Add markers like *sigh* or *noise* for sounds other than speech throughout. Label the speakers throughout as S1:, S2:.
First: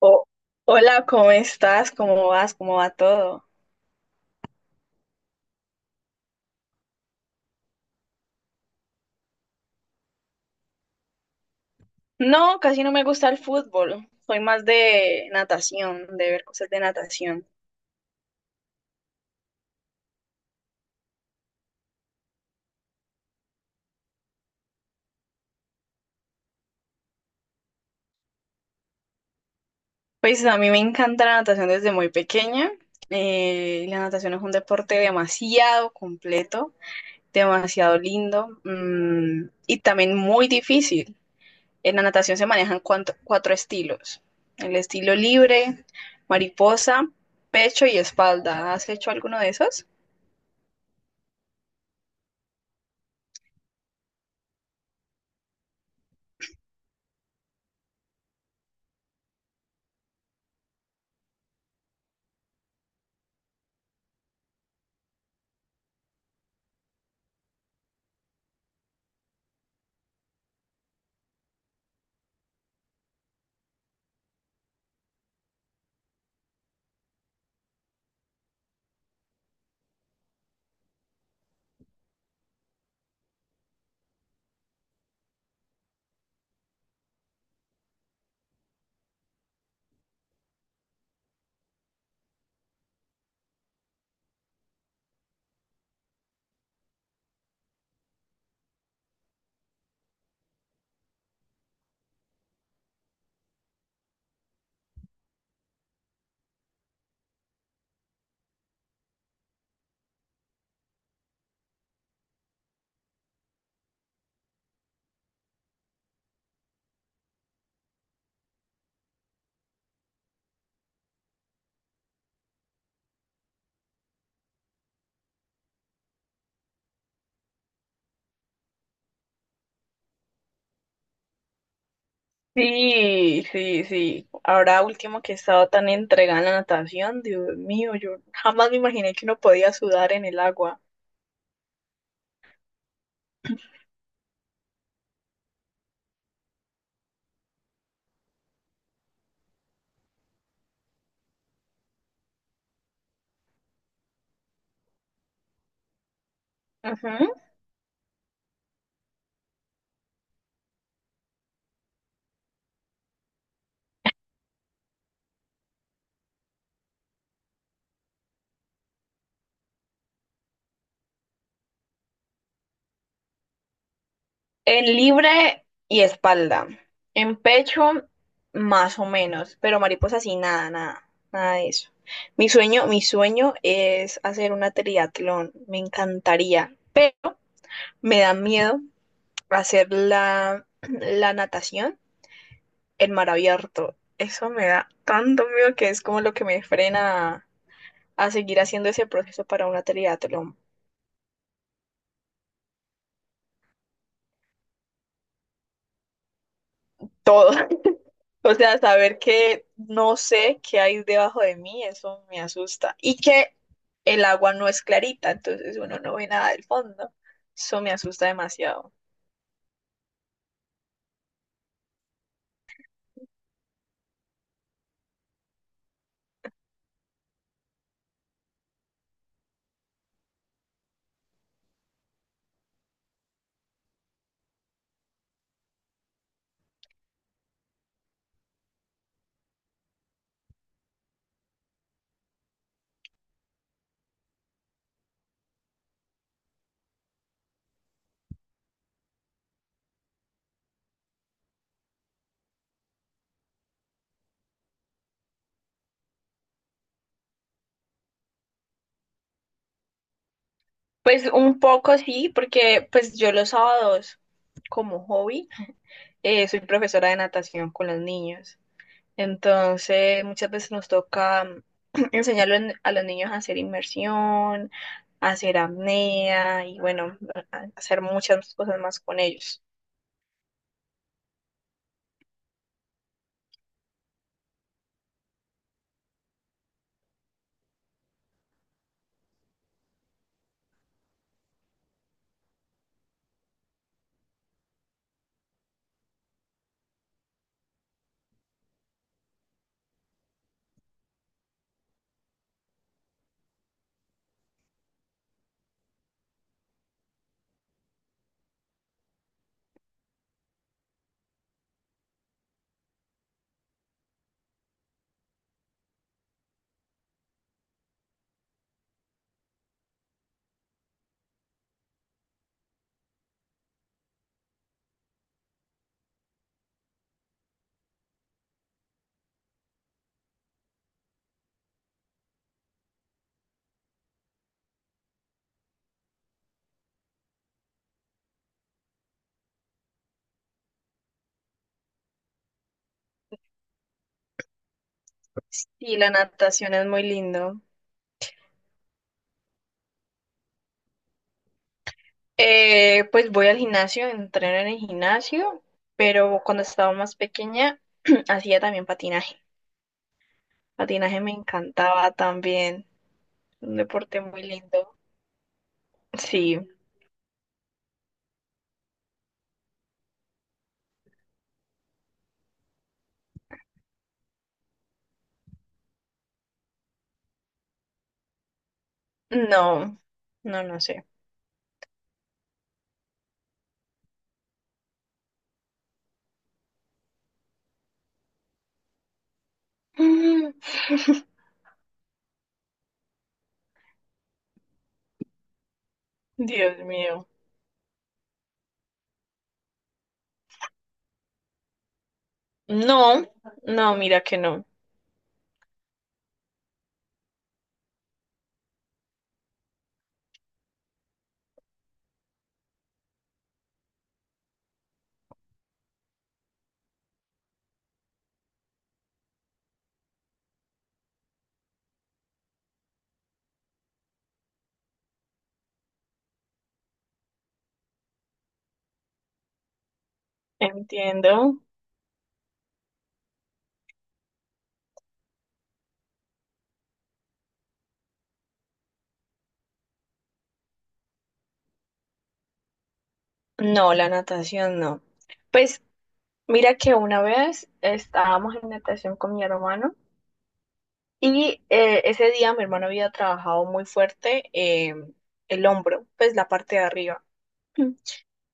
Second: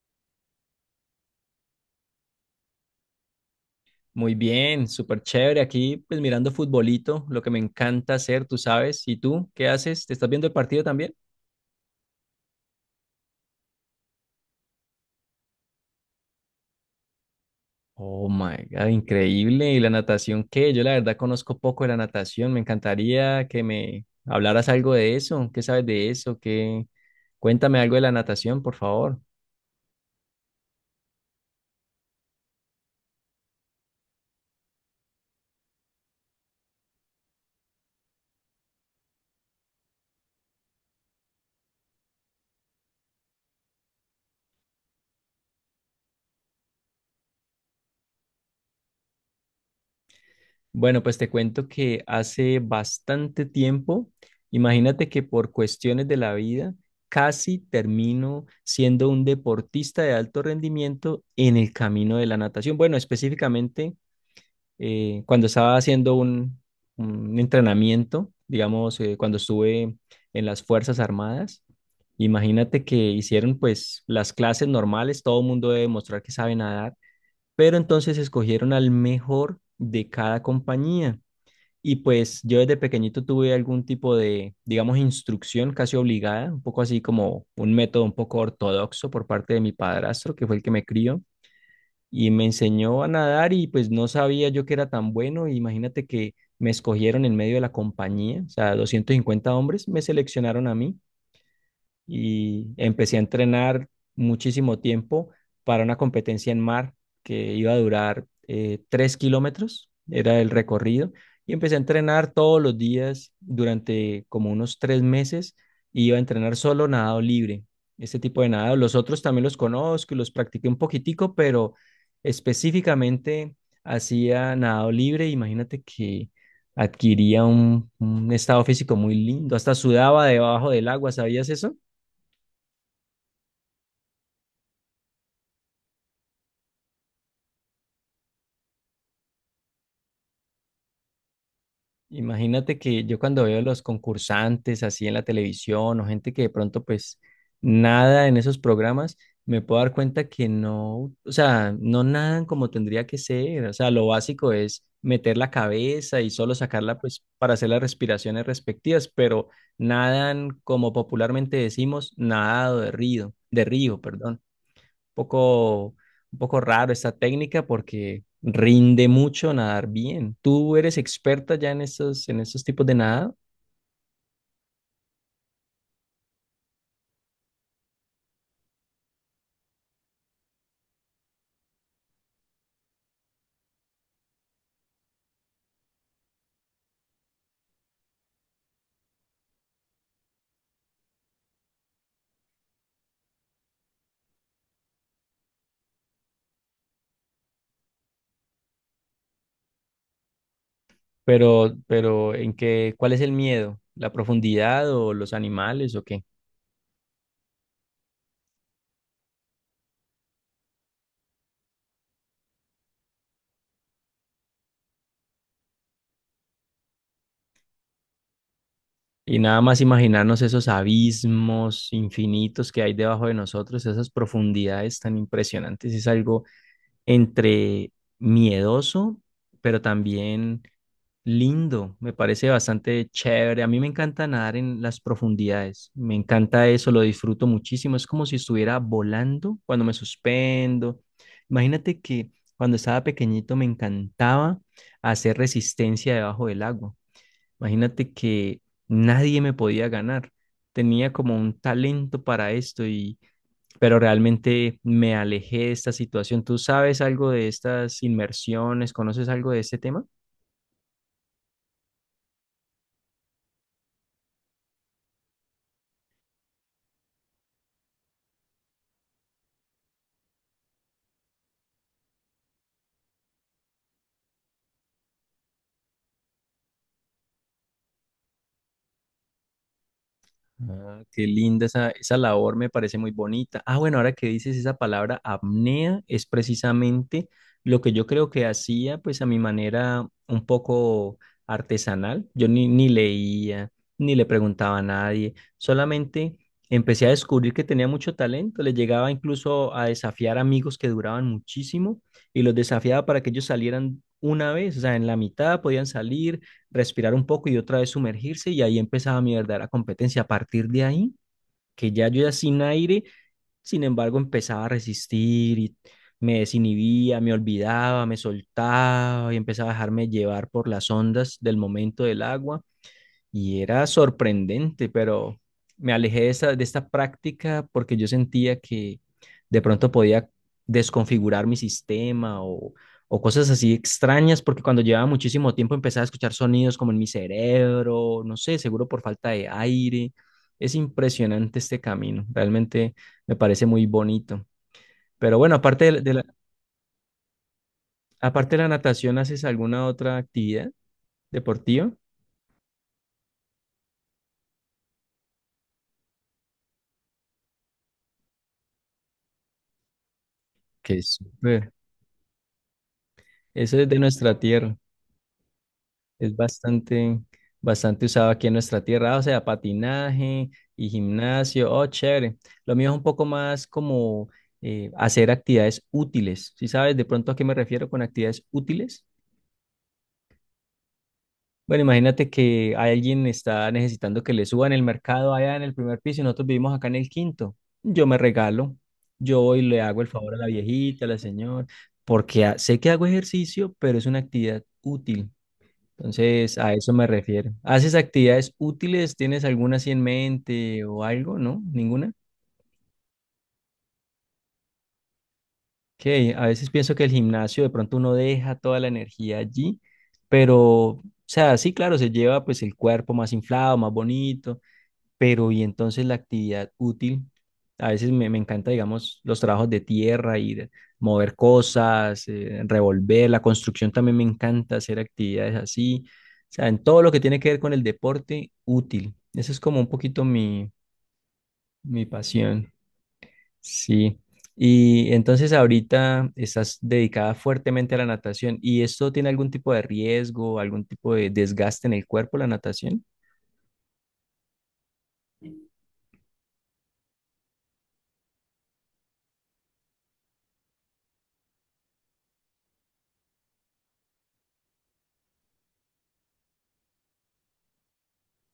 S1: Oh, hola, ¿cómo estás? ¿Cómo vas? ¿Cómo va todo?
S2: Muy bien, súper chévere. Aquí, pues mirando futbolito, lo que me encanta hacer, tú sabes. ¿Y tú qué haces? ¿Te estás viendo el partido también?
S1: No, casi no me gusta el fútbol. Soy más de natación, de ver cosas de natación.
S2: Oh my God, increíble. ¿Y la natación qué? Yo la verdad conozco poco de la natación. Me encantaría que me hablaras algo de eso. ¿Qué sabes de eso? ¿Qué? Cuéntame algo de la natación, por favor.
S1: Pues a mí me encanta la natación desde muy pequeña. La natación es un deporte demasiado completo, demasiado lindo, mm, y también muy difícil. En la natación se manejan cuatro estilos. El estilo libre, mariposa, pecho y espalda. ¿Has hecho alguno de esos?
S2: Bueno, pues te cuento que hace bastante tiempo, imagínate que por cuestiones de la vida, casi termino siendo un deportista de alto rendimiento en el camino de la natación. Bueno, específicamente cuando estaba haciendo un entrenamiento, digamos, cuando estuve en las Fuerzas Armadas, imagínate que hicieron pues las clases normales, todo el mundo debe mostrar que sabe nadar, pero entonces escogieron al mejor de cada compañía. Y pues yo desde pequeñito tuve algún tipo de, digamos, instrucción casi obligada, un poco así como un método un poco ortodoxo por parte de mi padrastro, que fue el que me crió, y me enseñó a nadar y pues no sabía yo que era tan bueno. Imagínate que me escogieron en medio de la compañía, o sea, 250 hombres me seleccionaron a mí y empecé a entrenar muchísimo tiempo para una competencia en mar que iba a durar 3 kilómetros, era el recorrido, y empecé a entrenar todos los días durante como unos 3 meses, y iba a entrenar solo nadado libre, este tipo de nadado. Los otros también los conozco y los practiqué un poquitico, pero específicamente hacía nadado libre, imagínate que adquiría un estado físico muy lindo, hasta sudaba debajo del agua, ¿sabías eso?
S1: Sí, sí, sí. Ahora último que he estado tan entregada en la natación, Dios mío, yo jamás me imaginé que uno podía sudar en el agua.
S2: Imagínate que yo cuando veo los concursantes así en la televisión o gente que de pronto pues nada en esos programas, me puedo dar cuenta que no, o sea, no nadan como tendría que ser. O sea, lo básico es meter la cabeza y solo sacarla pues
S1: Ujú.
S2: para hacer las respiraciones respectivas, pero nadan como popularmente decimos, nadado de río, perdón, poco, un poco raro esta técnica porque rinde mucho nadar bien. Tú eres experta ya en estos tipos de nada,
S1: En libre y espalda. En pecho, más o menos, pero mariposa sí, nada, nada, nada de eso. Mi sueño es hacer una triatlón, me encantaría, pero me da miedo hacer la natación en mar abierto. Eso me da tanto miedo que es como lo que me frena a seguir haciendo ese proceso para una triatlón.
S2: pero cuál es el miedo? ¿La profundidad o los animales o qué?
S1: Todo. *laughs* O sea, saber que no sé qué hay debajo de mí, eso me asusta. Y que el agua no es clarita, entonces uno no ve nada del fondo. Eso me asusta demasiado.
S2: Y nada más imaginarnos esos abismos infinitos que hay debajo de nosotros, esas profundidades tan impresionantes, es algo entre miedoso, pero también lindo, me parece bastante chévere. A mí me encanta nadar en las profundidades. Me encanta eso, lo disfruto muchísimo. Es como si estuviera volando cuando me suspendo. Imagínate que cuando estaba pequeñito me encantaba hacer resistencia debajo del agua. Imagínate que nadie me podía ganar. Tenía como un talento para esto y pero realmente me alejé de esta situación. ¿Tú sabes algo de estas inmersiones? ¿Conoces algo de este tema?
S1: Pues un poco sí, porque pues yo los sábados como hobby soy profesora de natación con los niños. Entonces, muchas veces nos toca *clears throat* enseñarle a los niños a hacer inmersión, a hacer apnea y bueno, a hacer muchas cosas más con ellos.
S2: Ah, qué linda esa labor, me parece muy bonita. Ah, bueno, ahora que dices esa palabra apnea, es precisamente lo que yo creo que hacía, pues a mi manera un poco artesanal. Yo ni leía, ni le preguntaba a nadie, solamente empecé a descubrir que tenía mucho talento. Le llegaba incluso a desafiar amigos que duraban muchísimo y los desafiaba para que ellos salieran una vez, o sea, en la mitad podían salir respirar un poco y otra vez sumergirse y ahí empezaba mi verdadera competencia. A partir de ahí, que ya yo ya sin aire, sin embargo, empezaba a resistir y me desinhibía, me olvidaba, me soltaba y empezaba a dejarme llevar por las ondas del momento del agua y era sorprendente, pero me alejé de esta práctica porque yo sentía que de pronto podía desconfigurar mi sistema o cosas así extrañas, porque cuando llevaba muchísimo tiempo empezaba a escuchar sonidos como en mi cerebro, no sé, seguro por falta de aire. Es impresionante este camino, realmente me parece muy bonito. Pero bueno,
S1: Y la natación es muy lindo.
S2: aparte de la natación, ¿haces alguna otra actividad deportiva?
S1: Pues voy al gimnasio, entreno en el gimnasio, pero cuando estaba más pequeña *clears throat* hacía también patinaje.
S2: Que es
S1: Patinaje me encantaba también, un
S2: Eso es de
S1: deporte
S2: nuestra
S1: muy
S2: tierra.
S1: lindo.
S2: Es
S1: Sí,
S2: bastante, bastante usado aquí en nuestra tierra, o sea, patinaje y gimnasio, oh, chévere. Lo mío es un poco más como hacer actividades útiles. ¿Si sabes de pronto a qué me refiero con actividades útiles?
S1: no, no, no sé.
S2: Bueno, imagínate que alguien está necesitando que le suban el mercado allá en el primer piso y nosotros vivimos acá en el quinto. Yo me regalo, yo voy y le hago el favor a la
S1: *laughs*
S2: viejita, a la señora, porque sé que hago ejercicio, pero es una actividad útil. Entonces, a
S1: Dios
S2: eso me
S1: mío.
S2: refiero. ¿Haces actividades útiles? ¿Tienes alguna así en mente o algo? ¿No? ¿Ninguna?
S1: No, no, mira que no.
S2: Que a veces pienso que el gimnasio de pronto uno deja toda la energía allí, pero, o sea, sí, claro, se lleva pues el cuerpo más inflado, más bonito, pero y entonces la actividad útil, a veces me encanta, digamos, los trabajos de tierra, ir, mover cosas, revolver, la construcción también me encanta hacer actividades así, o sea, en todo lo que tiene que ver con el deporte útil. Eso es como un poquito mi,
S1: Entiendo.
S2: mi pasión, sí. Y entonces ahorita estás dedicada fuertemente a la natación. ¿Y esto tiene algún tipo de riesgo, algún tipo de desgaste en el cuerpo, la natación?
S1: No, la natación no. Pues mira que una vez estábamos en natación con mi hermano y ese día mi hermano había trabajado muy fuerte el hombro, pues la parte de arriba.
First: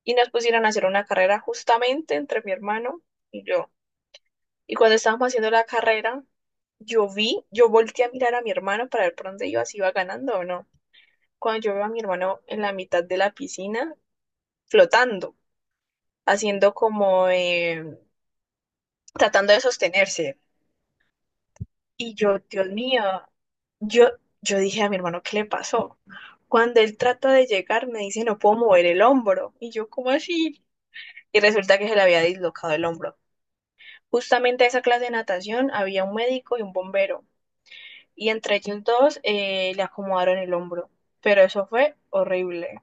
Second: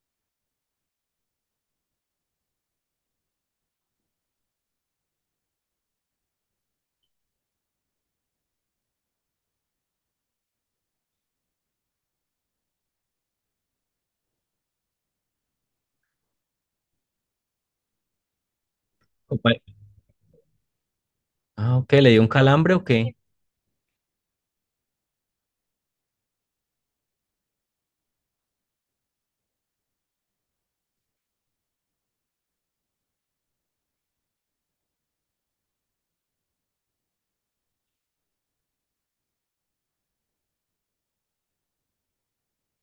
S1: Y nos pusieron a hacer una carrera justamente entre mi hermano y yo. Y cuando estábamos haciendo la carrera, yo vi, yo volteé a mirar a mi hermano para ver por dónde iba, si iba ganando o no. Cuando yo veo a mi hermano en la mitad de la piscina, flotando, haciendo como tratando
S2: Compa-
S1: de sostenerse.
S2: Ah, ok, ¿le
S1: Y
S2: dio un
S1: yo, Dios
S2: calambre o
S1: mío,
S2: qué?
S1: yo, yo dije a mi hermano, ¿qué le pasó? Cuando él trata de llegar, me dice, no puedo mover el hombro. Y yo, ¿cómo así? Y resulta que se le había dislocado el hombro. Justamente a esa clase de natación había un médico y un bombero. Y entre ellos dos le acomodaron el hombro. Pero eso fue horrible.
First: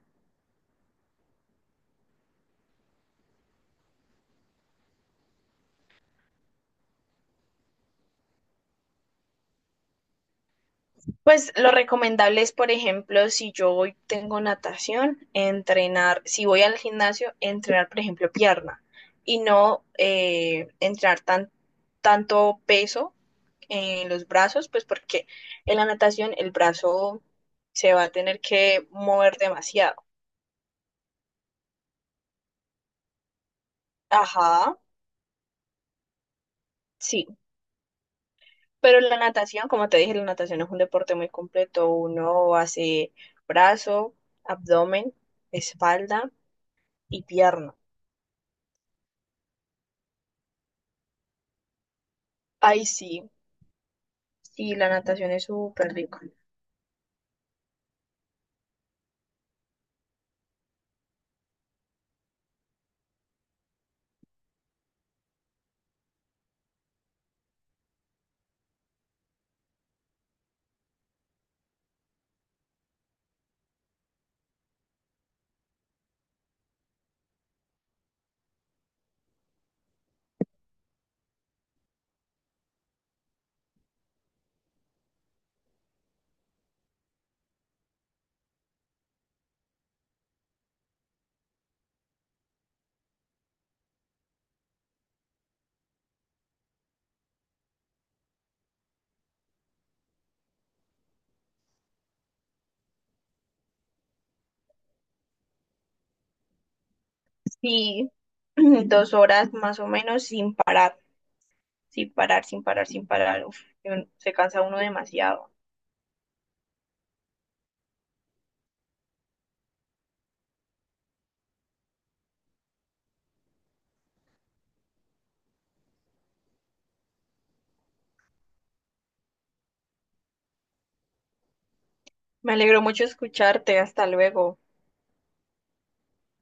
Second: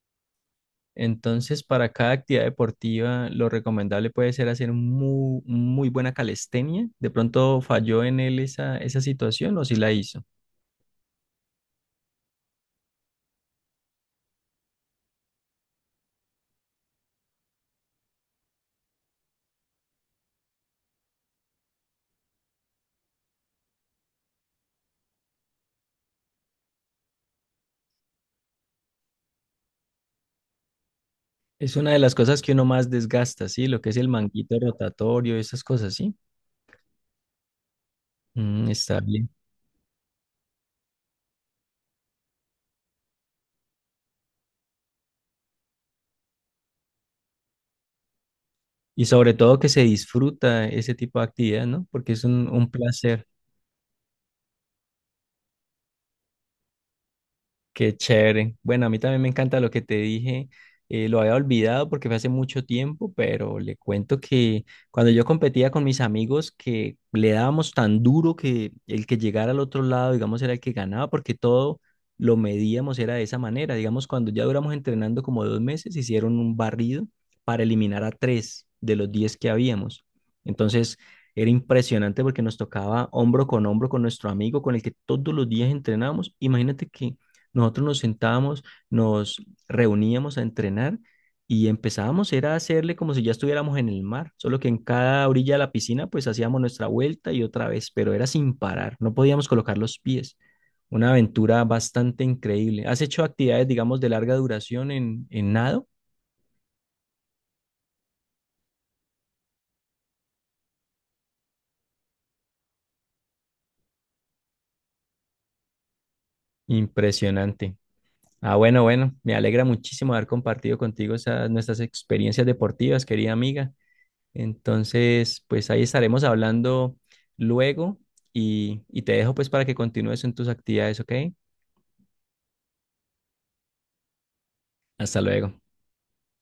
S2: Entonces, para cada actividad deportiva, lo recomendable puede ser hacer muy, muy buena calistenia. De pronto falló en él esa situación o si la hizo.
S1: Pues lo recomendable es, por ejemplo, si yo hoy tengo natación, entrenar, si voy al gimnasio, entrenar, por ejemplo, pierna y no entrenar tanto peso en los brazos, pues porque en la natación el brazo se va a tener que mover demasiado.
S2: Es una de las cosas que uno más desgasta, ¿sí? Lo que es el manguito
S1: Ajá,
S2: rotatorio, esas cosas, ¿sí?
S1: sí,
S2: Mm, está
S1: pero la
S2: bien.
S1: natación, como te dije, la natación es un deporte muy completo. Uno hace brazo, abdomen, espalda y pierna.
S2: Y sobre todo que se disfruta ese tipo de actividad, ¿no? Porque es un
S1: Ay,
S2: placer.
S1: sí. Sí, la natación es súper rico.
S2: Qué chévere. Bueno, a mí también me encanta lo que te dije. Lo había olvidado porque fue hace mucho tiempo, pero le cuento que cuando yo competía con mis amigos, que le dábamos tan duro que el que llegara al otro lado, digamos, era el que ganaba, porque todo lo medíamos era de esa manera. Digamos, cuando ya duramos entrenando como 2 meses, hicieron un barrido para eliminar a tres de los 10 que habíamos. Entonces, era impresionante porque nos tocaba hombro con nuestro amigo con el que todos los días entrenábamos. Imagínate que nosotros nos sentábamos, nos reuníamos a entrenar y empezábamos era a hacerle como si ya estuviéramos en el mar, solo que en cada orilla de la piscina pues hacíamos nuestra vuelta y otra vez, pero era sin parar, no podíamos colocar los pies. Una aventura bastante increíble. ¿Has hecho actividades, digamos, de larga duración en, nado?
S1: Sí, *clears throat* 2 horas más o menos sin parar, sin parar, sin parar, sin parar. Uf, y uno se cansa uno demasiado.
S2: Impresionante. Ah, bueno, bueno, me alegra muchísimo haber compartido contigo esas, nuestras experiencias deportivas, querida amiga. Entonces, pues ahí estaremos hablando luego y te dejo pues para que continúes en tus actividades, ¿ok?
S1: Me alegró mucho escucharte. Hasta luego.
S2: Hasta luego.